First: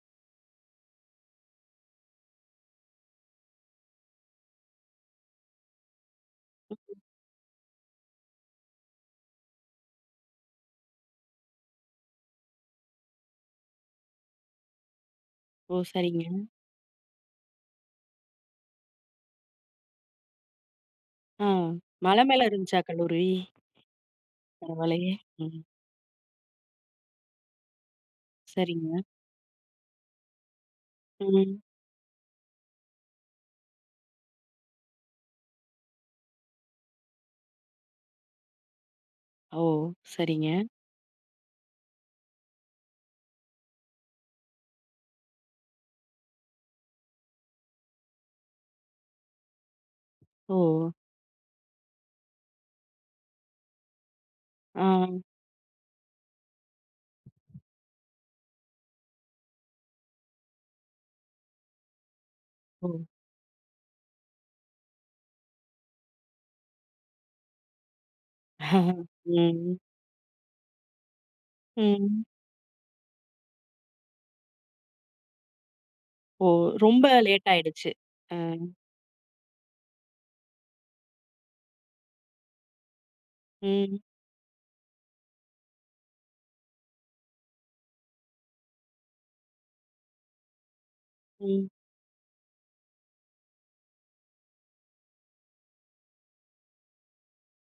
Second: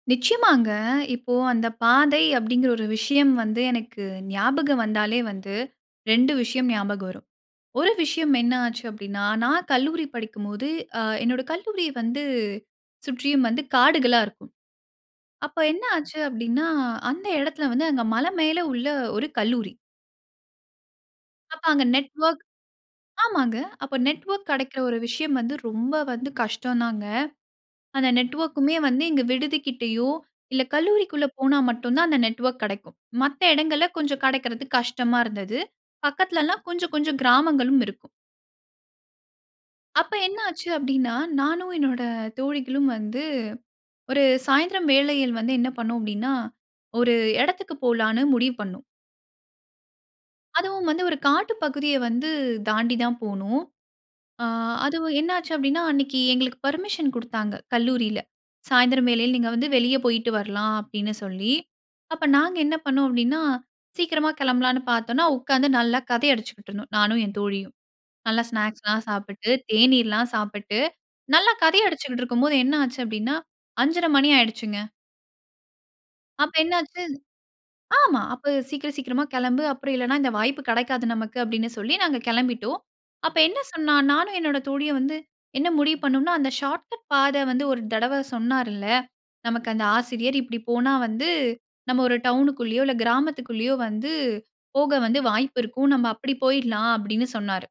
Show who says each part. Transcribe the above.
Speaker 1: நிச்சயமாங்க. இப்போ அந்த பாதை அப்படிங்கிற ஒரு விஷயம் வந்து, எனக்கு ஞாபகம் வந்தாலே வந்து 2 விஷயம்
Speaker 2: [unintelligible]
Speaker 1: ஞாபகம் வரும். 1 விஷயம் என்ன ஆச்சு அப்படின்னா, நான் கல்லூரி படிக்கும்போது அ என்னோட கல்லூரி வந்து சுற்றியும் வந்து காடுகளா இருக்கும். அப்ப
Speaker 2: ஓ!
Speaker 1: என்ன ஆச்சு
Speaker 2: சரிங்க.
Speaker 1: அப்படின்னா, அந்த இடத்தில வந்து அங்க மலை மேல உள்ள ஒரு கல்லூரி.
Speaker 2: ஆ.
Speaker 1: அப்ப அங்க
Speaker 2: மலை
Speaker 1: நெட்வொர்க்
Speaker 2: மேலே இருந்துச்சா கல்லூரி?
Speaker 1: ஆமாங்க. அப்ப நெட்வொர்க் கிடைக்கிற ஒரு
Speaker 2: பரவால்லையே
Speaker 1: விஷயம் வந்து
Speaker 2: ம்.
Speaker 1: ரொம்ப வந்து கஷ்டம் தாங்க. அந்த நெட்வொர்க்குமே
Speaker 2: சரிங்க.
Speaker 1: வந்து இங்க விடுதி கிட்டயோ இல்லை கல்லூரிக்குள்ள போனா
Speaker 2: ம்.
Speaker 1: மட்டும் தான் அந்த நெட்வொர்க் கிடைக்கும். மத்த இடங்கள்ல கொஞ்சம் கிடைக்கிறது கஷ்டமா இருந்தது. பக்கத்தில எல்லாம் கொஞ்சம் கொஞ்சம் கிராமங்களும் இருக்கும்.
Speaker 2: ஓ!
Speaker 1: அப்ப என்ன
Speaker 2: சரிங்க.
Speaker 1: ஆச்சு அப்படின்னா நானும் என்னோட தோழிகளும் வந்து ஒரு சாயந்திரம் வேளையில் வந்து என்ன பண்ணினோம் அப்படின்னா, ஒரு இடத்துக்கு போலான்னு முடிவு பண்ணோம். அதுவும்
Speaker 2: ஓ!
Speaker 1: வந்து ஒரு காட்டு பகுதிய வந்து தாண்டி தான் போணும். அ அதுவும்
Speaker 2: ஆ.
Speaker 1: என்ன ஆச்சு அப்படின்னா அன்னைக்கு எங்களுக்கு பெர்மிஷன் குடுத்தாங்க கல்லூரில. சாயந்திரம் வேளையில நீங்க வந்து வெளியே போயிட்டு வரலாம் அப்படின்னு சொல்லி. அப்ப நாங்க என்ன
Speaker 2: ஓ.
Speaker 1: பண்ணோம் அப்படின்னா சீக்கிரமா கிளம்பலான்னு பார்த்தோம்னா உட்காந்து நல்லா கதை அடிச்சுக்கிட்டு இருந்தோம். நானும் என் தோழியும், நல்லா ஸ்நாக்ஸ்லாம் சாப்பிட்டு,
Speaker 2: ம்.
Speaker 1: தேநீர்லாம் சாப்பிட்டு நல்லா கதை
Speaker 2: ம்.
Speaker 1: அடிச்சுக்கிட்டு இருக்கும்போது என்ன ஆச்சு அப்படின்னா 5:30 மணி ஆயிடுச்சுங்க.
Speaker 2: ஓ!
Speaker 1: அப்ப என்ன
Speaker 2: ரொம்ப
Speaker 1: ஆச்சு
Speaker 2: லேட் ஆயிடுச்சு.
Speaker 1: ஆமா
Speaker 2: அ.
Speaker 1: அப்ப சீக்கிரம் சீக்கிரமா கிளம்பு, அப்புறம் இல்லைன்னா இந்த வாய்ப்பு கிடைக்காது நமக்கு அப்படின்னு சொல்லி நாங்க கிளம்பிட்டோம். அப்ப என்ன சொன்னா,
Speaker 2: ம்.
Speaker 1: நானும் என்னுடைய தோழியும் வந்து என்ன முடிவு பண்ணோம்னா, அந்த ஷார்ட்கட் பாதை வந்து ஒரு தடவை சொன்னாருல்ல, "நமக்கு அந்த ஆசிரியர், இப்படி போனா வந்து
Speaker 2: ம்.
Speaker 1: நாம் ஒரு டவுன் குள்ளேயோ இல்லை கிராமத்துக்குள்ளேயோ வந்து போக வந்து வாய்ப்பு இருக்கும். நாம் அப்படி போய்டலாம்," அப்படின்னு சொன்னாரு.